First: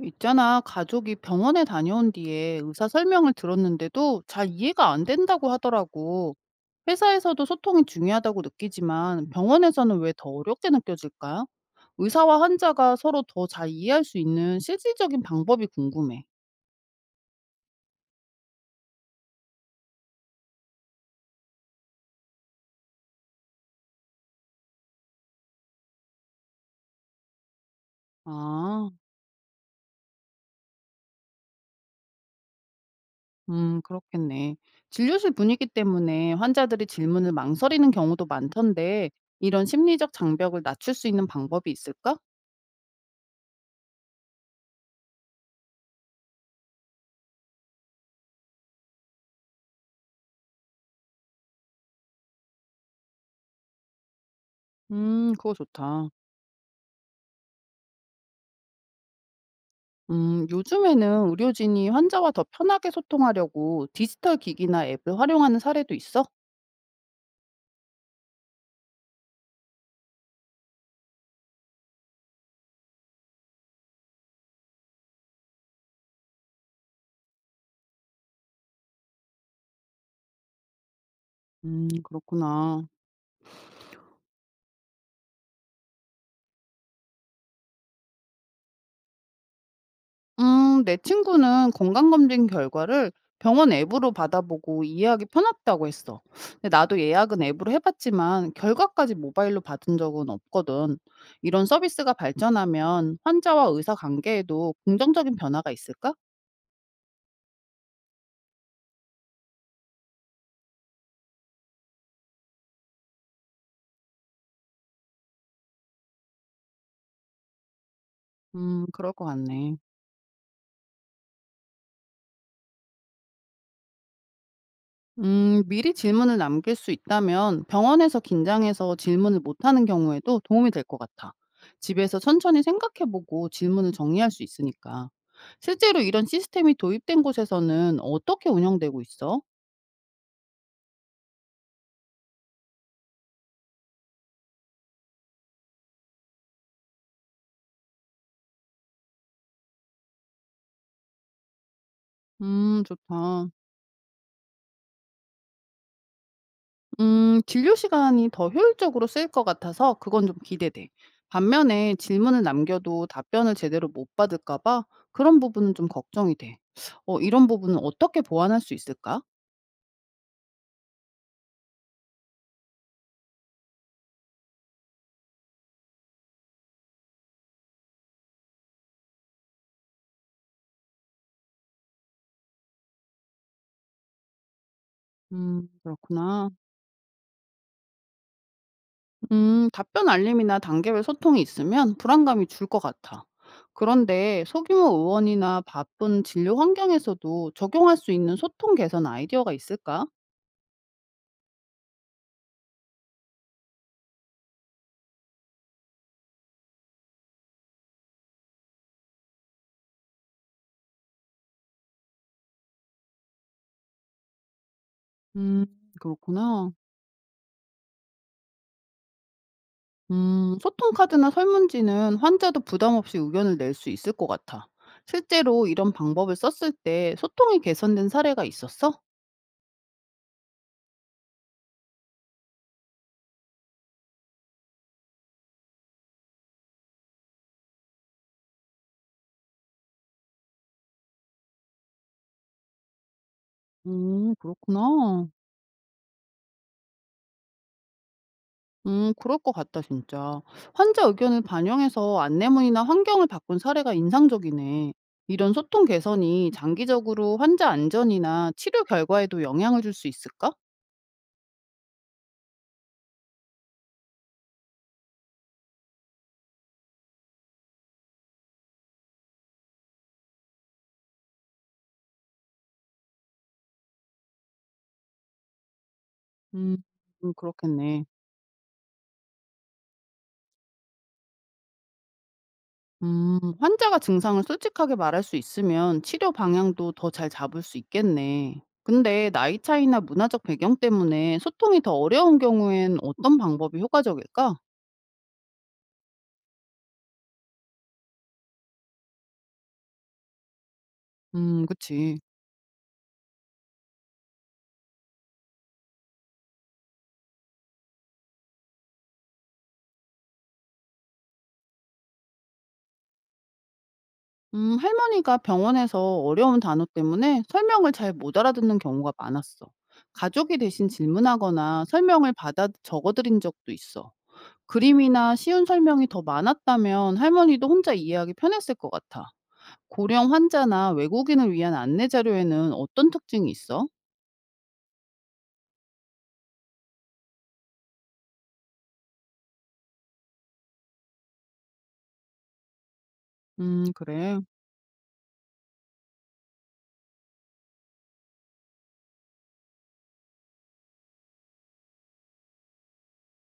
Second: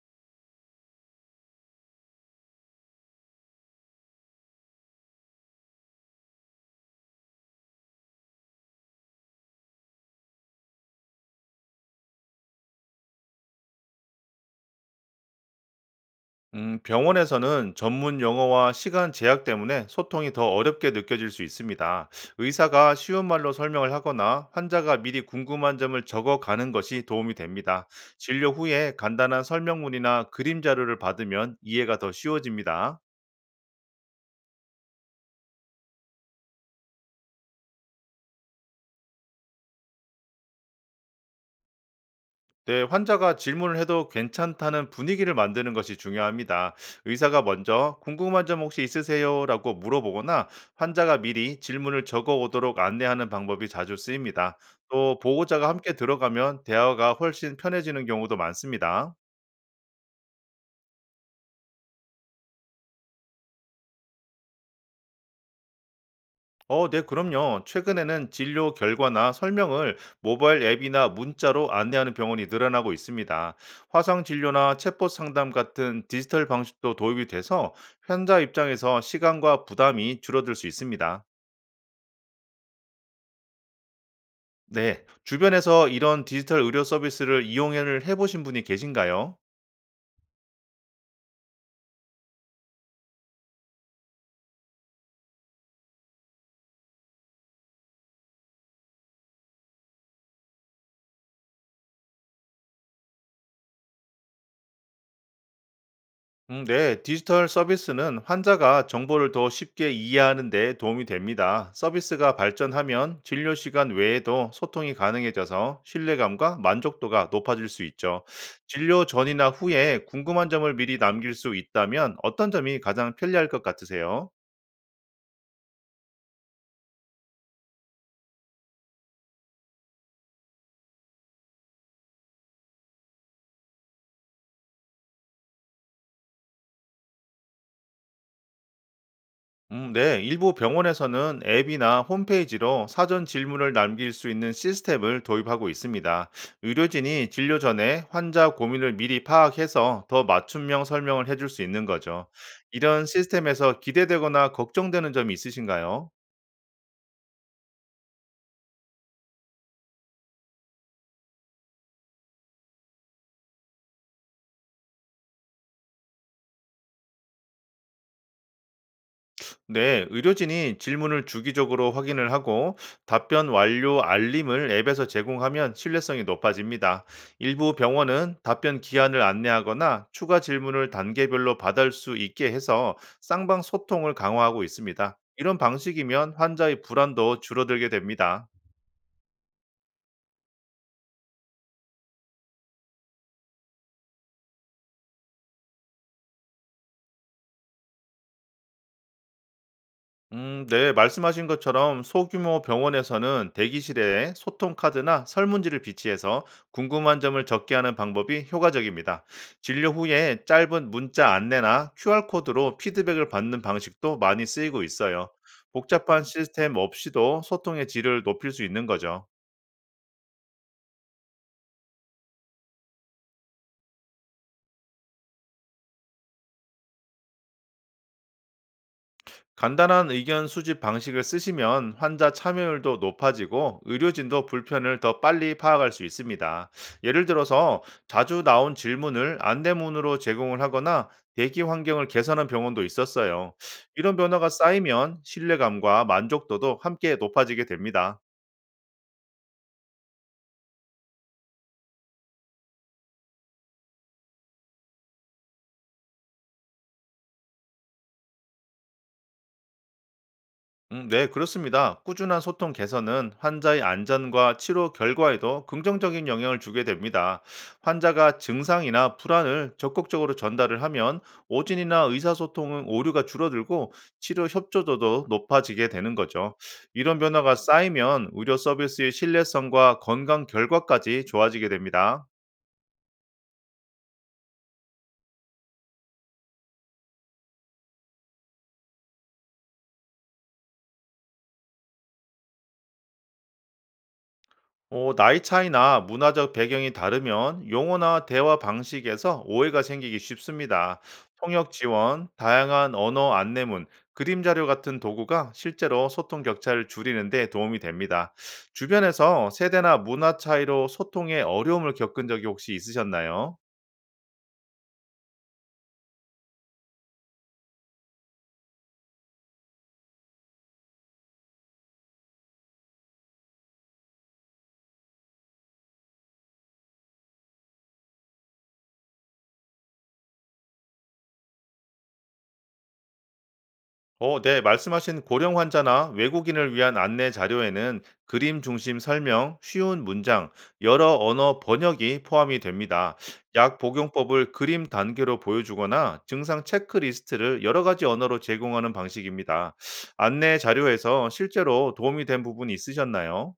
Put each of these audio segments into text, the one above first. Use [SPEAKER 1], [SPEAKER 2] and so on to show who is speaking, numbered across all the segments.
[SPEAKER 1] 있잖아, 가족이 병원에 다녀온 뒤에 의사 설명을 들었는데도 잘 이해가 안 된다고 하더라고. 회사에서도 소통이 중요하다고 느끼지만 병원에서는 왜 더 어렵게 느껴질까? 의사와 환자가 서로 더 잘 이해할 수 있는 실질적인 방법이 궁금해.
[SPEAKER 2] 병원에서는 전문 용어와 시간 제약 때문에 소통이 더 어렵게 느껴질 수 있습니다. 의사가 쉬운 말로 설명을 하거나 환자가 미리 궁금한 점을 적어 가는 것이 도움이 됩니다. 진료
[SPEAKER 1] 아,
[SPEAKER 2] 후에 간단한 설명문이나 그림 자료를 받으면 이해가 더 쉬워집니다.
[SPEAKER 1] 그렇겠네. 진료실 분위기 때문에 환자들이 질문을 망설이는 경우도 많던데 이런 심리적 장벽을 낮출 수 있는 방법이 있을까?
[SPEAKER 2] 네, 환자가 질문을 해도 괜찮다는 분위기를 만드는 것이 중요합니다. 의사가 먼저 궁금한 점 혹시 있으세요? 라고 물어보거나 환자가 미리 질문을 적어 오도록 안내하는 방법이 자주 쓰입니다. 또
[SPEAKER 1] 그거
[SPEAKER 2] 보호자가 함께
[SPEAKER 1] 좋다.
[SPEAKER 2] 들어가면 대화가 훨씬 편해지는 경우도 많습니다.
[SPEAKER 1] 요즘에는 의료진이 환자와 더 편하게 소통하려고 디지털 기기나 앱을 활용하는 사례도 있어?
[SPEAKER 2] 네, 그럼요. 최근에는 진료 결과나 설명을 모바일 앱이나 문자로 안내하는 병원이 늘어나고 있습니다. 화상 진료나 챗봇 상담 같은 디지털 방식도 도입이 돼서 환자 입장에서 시간과 부담이 줄어들 수 있습니다.
[SPEAKER 1] 그렇구나.
[SPEAKER 2] 네, 주변에서 이런 디지털 의료 서비스를 이용을 해보신 분이 계신가요?
[SPEAKER 1] 내 친구는 건강검진 결과를 병원 앱으로 받아보고 이해하기 편하다고 했어. 근데 나도 예약은 앱으로 해봤지만 결과까지 모바일로 받은 적은 없거든. 이런 서비스가 발전하면 환자와 의사 관계에도 긍정적인 변화가 있을까?
[SPEAKER 2] 네, 디지털 서비스는 환자가 정보를 더 쉽게 이해하는 데 도움이 됩니다. 서비스가 발전하면 진료 시간 외에도 소통이 가능해져서 신뢰감과 만족도가 높아질 수 있죠. 진료
[SPEAKER 1] 그럴 것
[SPEAKER 2] 전이나
[SPEAKER 1] 같네.
[SPEAKER 2] 후에 궁금한 점을 미리 남길 수 있다면 어떤 점이 가장 편리할 것 같으세요?
[SPEAKER 1] 미리 질문을 남길 수 있다면 병원에서 긴장해서 질문을 못하는 경우에도 도움이 될 것 같아. 집에서 천천히 생각해보고 질문을 정리할 수 있으니까. 실제로 이런 시스템이 도입된 곳에서는 어떻게 운영되고 있어?
[SPEAKER 2] 네. 일부 병원에서는 앱이나 홈페이지로 사전 질문을 남길 수 있는 시스템을 도입하고 있습니다. 의료진이 진료 전에 환자 고민을 미리 파악해서 더 맞춤형 설명을 해줄 수 있는 거죠. 이런
[SPEAKER 1] 좋다.
[SPEAKER 2] 시스템에서 기대되거나 걱정되는 점이 있으신가요?
[SPEAKER 1] 진료 시간이 더 효율적으로 쓰일 것 같아서 그건 좀 기대돼. 반면에 질문을 남겨도 답변을 제대로 못 받을까봐 그런 부분은 좀 걱정이 돼. 이런 부분은 어떻게 보완할 수 있을까?
[SPEAKER 2] 네, 의료진이 질문을 주기적으로 확인을 하고 답변 완료 알림을 앱에서 제공하면 신뢰성이 높아집니다. 일부 병원은 답변 기한을 안내하거나 추가 질문을 단계별로 받을 수 있게 해서 쌍방 소통을 강화하고 있습니다. 이런 방식이면
[SPEAKER 1] 그렇구나.
[SPEAKER 2] 환자의 불안도 줄어들게 됩니다.
[SPEAKER 1] 답변 알림이나 단계별 소통이 있으면 불안감이 줄 것 같아. 그런데 소규모 의원이나 바쁜 진료 환경에서도 적용할 수 있는 소통 개선 아이디어가 있을까?
[SPEAKER 2] 네, 말씀하신 것처럼 소규모 병원에서는 대기실에 소통 카드나 설문지를 비치해서 궁금한 점을 적게 하는 방법이 효과적입니다. 진료 후에 짧은 문자 안내나 QR코드로 피드백을 받는 방식도 많이 쓰이고 있어요.
[SPEAKER 1] 음,
[SPEAKER 2] 복잡한
[SPEAKER 1] 그렇구나.
[SPEAKER 2] 시스템 없이도 소통의 질을 높일 수 있는 거죠.
[SPEAKER 1] 소통 카드나 설문지는 환자도 부담 없이 의견을 낼 수 있을 것 같아. 실제로 이런 방법을 썼을 때 소통이 개선된 사례가 있었어?
[SPEAKER 2] 간단한 의견 수집 방식을 쓰시면 환자 참여율도 높아지고 의료진도 불편을 더 빨리 파악할 수 있습니다. 예를 들어서 자주 나온 질문을 안내문으로 제공을 하거나 대기 환경을 개선한 병원도 있었어요. 이런 변화가 쌓이면
[SPEAKER 1] 그렇구나.
[SPEAKER 2] 신뢰감과 만족도도 함께 높아지게 됩니다.
[SPEAKER 1] 그럴 것 같다, 진짜. 환자 의견을 반영해서 안내문이나 환경을 바꾼 사례가 인상적이네. 이런 소통 개선이 장기적으로 환자 안전이나 치료 결과에도 영향을 줄 수 있을까?
[SPEAKER 2] 네, 그렇습니다. 꾸준한 소통 개선은 환자의 안전과 치료 결과에도 긍정적인 영향을 주게 됩니다. 환자가 증상이나 불안을 적극적으로 전달을 하면 오진이나 의사소통은 오류가 줄어들고 치료 협조도도 높아지게 되는 거죠.
[SPEAKER 1] 음,
[SPEAKER 2] 이런 변화가
[SPEAKER 1] 그렇겠네.
[SPEAKER 2] 쌓이면 의료 서비스의 신뢰성과 건강 결과까지 좋아지게 됩니다.
[SPEAKER 1] 환자가 증상을 솔직하게 말할 수 있으면 치료 방향도 더 잘 잡을 수 있겠네. 근데 나이 차이나 문화적 배경 때문에 소통이 더 어려운 경우엔 어떤 방법이 효과적일까?
[SPEAKER 2] 나이 차이나 문화적 배경이 다르면 용어나 대화 방식에서 오해가 생기기 쉽습니다. 통역
[SPEAKER 1] 그치.
[SPEAKER 2] 지원, 다양한 언어 안내문, 그림 자료 같은 도구가 실제로 소통 격차를 줄이는 데 도움이 됩니다. 주변에서 세대나 문화 차이로 소통에 어려움을 겪은 적이 혹시 있으셨나요?
[SPEAKER 1] 할머니가 병원에서 어려운 단어 때문에 설명을 잘 못 알아듣는 경우가 많았어. 가족이 대신 질문하거나 설명을 받아 적어드린 적도 있어. 그림이나 쉬운 설명이 더 많았다면 할머니도 혼자 이해하기 편했을 것 같아. 고령 환자나 외국인을 위한 안내 자료에는 어떤 특징이 있어?
[SPEAKER 2] 네, 말씀하신 고령 환자나 외국인을 위한 안내 자료에는 그림 중심 설명, 쉬운 문장, 여러 언어 번역이 포함이 됩니다. 약
[SPEAKER 1] 그래.
[SPEAKER 2] 복용법을 그림 단계로 보여주거나 증상 체크리스트를 여러 가지 언어로 제공하는 방식입니다. 안내 자료에서 실제로 도움이 된 부분이 있으셨나요?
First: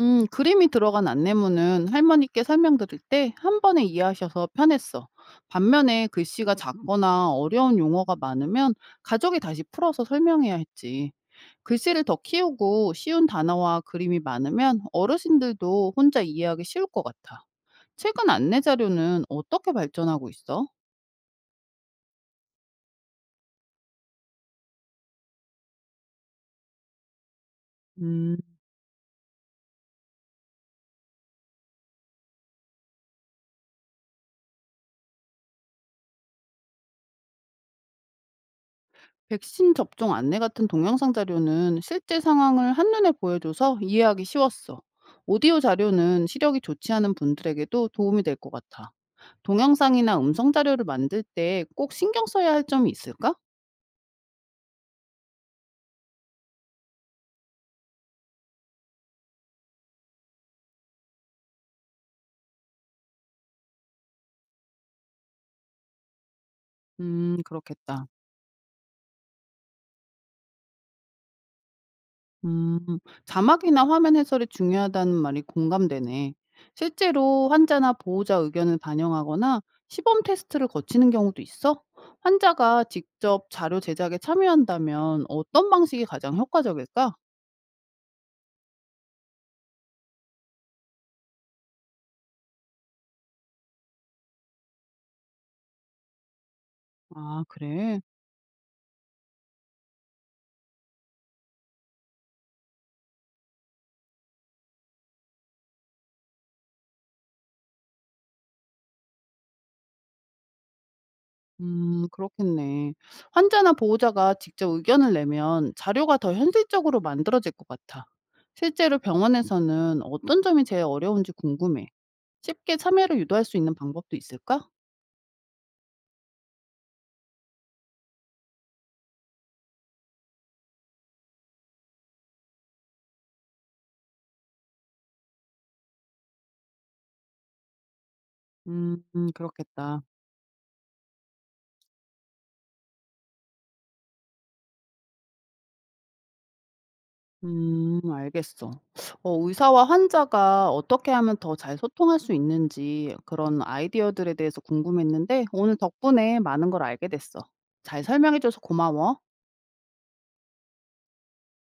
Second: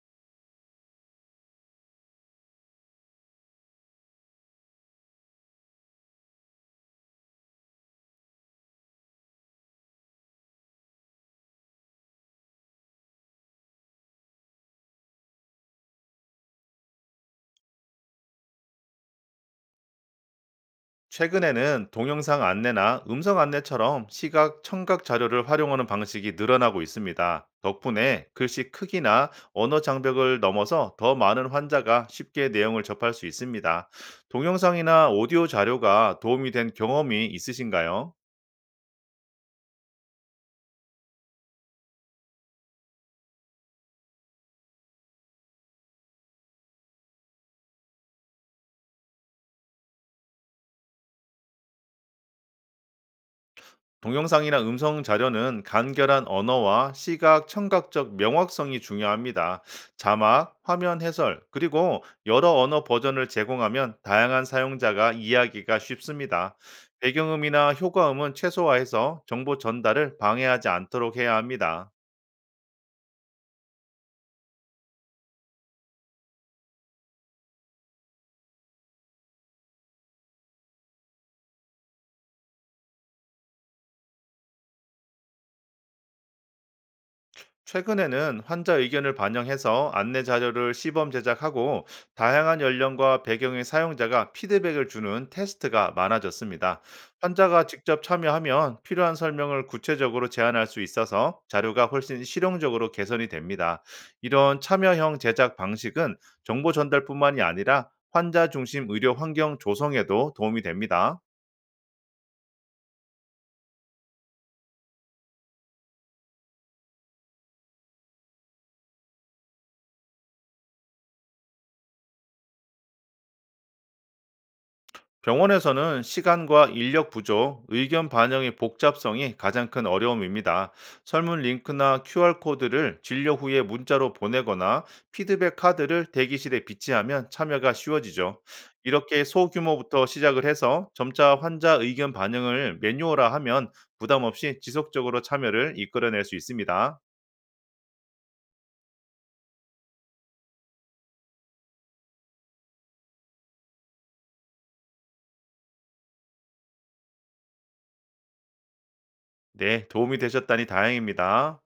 [SPEAKER 1] 그림이 들어간 안내문은 할머니께 설명드릴 때 한 번에 이해하셔서 편했어. 반면에 글씨가 작거나 어려운 용어가 많으면 가족이 다시 풀어서 설명해야 했지. 글씨를 더 키우고 쉬운 단어와 그림이 많으면 어르신들도 혼자 이해하기 쉬울 것 같아. 최근 안내 자료는 어떻게 발전하고 있어?
[SPEAKER 2] 최근에는 동영상 안내나 음성 안내처럼 시각, 청각 자료를 활용하는 방식이 늘어나고 있습니다. 덕분에
[SPEAKER 1] 음.
[SPEAKER 2] 글씨 크기나 언어 장벽을 넘어서 더 많은 환자가 쉽게 내용을 접할 수 있습니다. 동영상이나 오디오 자료가 도움이 된 경험이 있으신가요?
[SPEAKER 1] 백신 접종 안내 같은 동영상 자료는 실제 상황을 한눈에 보여줘서 이해하기 쉬웠어. 오디오 자료는 시력이 좋지 않은 분들에게도 도움이 될 것 같아. 동영상이나 음성 자료를 만들 때 꼭 신경 써야 할 점이 있을까?
[SPEAKER 2] 동영상이나 음성 자료는 간결한 언어와 시각, 청각적 명확성이 중요합니다. 자막, 화면 해설, 그리고 여러 언어 버전을 제공하면 다양한 사용자가 이해하기가 쉽습니다. 배경음이나
[SPEAKER 1] 그렇겠다.
[SPEAKER 2] 효과음은 최소화해서 정보 전달을 방해하지 않도록 해야 합니다.
[SPEAKER 1] 음, 자막이나 화면 해설이 중요하다는 말이 공감되네. 실제로 환자나 보호자 의견을 반영하거나 시범 테스트를 거치는 경우도 있어? 환자가 직접 자료 제작에 참여한다면 어떤 방식이 가장 효과적일까?
[SPEAKER 2] 최근에는 환자 의견을 반영해서 안내 자료를 시범 제작하고 다양한 연령과 배경의 사용자가 피드백을 주는 테스트가 많아졌습니다.
[SPEAKER 1] 아,
[SPEAKER 2] 환자가
[SPEAKER 1] 그래.
[SPEAKER 2] 직접 참여하면 필요한 설명을 구체적으로 제안할 수 있어서 자료가 훨씬 실용적으로 개선이 됩니다. 이런 참여형 제작 방식은 정보 전달뿐만이 아니라 환자 중심 의료 환경 조성에도 도움이 됩니다.
[SPEAKER 1] 그렇겠네. 환자나 보호자가 직접 의견을 내면 자료가 더 현실적으로 만들어질 것 같아. 실제로 병원에서는 어떤 점이 제일 어려운지 궁금해. 쉽게 참여를 유도할 수 있는 방법도 있을까?
[SPEAKER 2] 병원에서는 시간과 인력 부족, 의견 반영의 복잡성이 가장 큰 어려움입니다. 설문 링크나 QR코드를 진료 후에 문자로 보내거나 피드백 카드를 대기실에 비치하면 참여가 쉬워지죠. 이렇게
[SPEAKER 1] 그렇겠다.
[SPEAKER 2] 소규모부터 시작을 해서 점차 환자 의견 반영을 매뉴얼화하면 부담 없이 지속적으로 참여를 이끌어낼 수 있습니다.
[SPEAKER 1] 알겠어. 의사와 환자가 어떻게 하면 더 잘 소통할 수 있는지 그런 아이디어들에 대해서 궁금했는데 오늘 덕분에 많은 걸 알게 됐어. 잘 설명해 줘서 고마워.
[SPEAKER 2] 네, 도움이 되셨다니 다행입니다.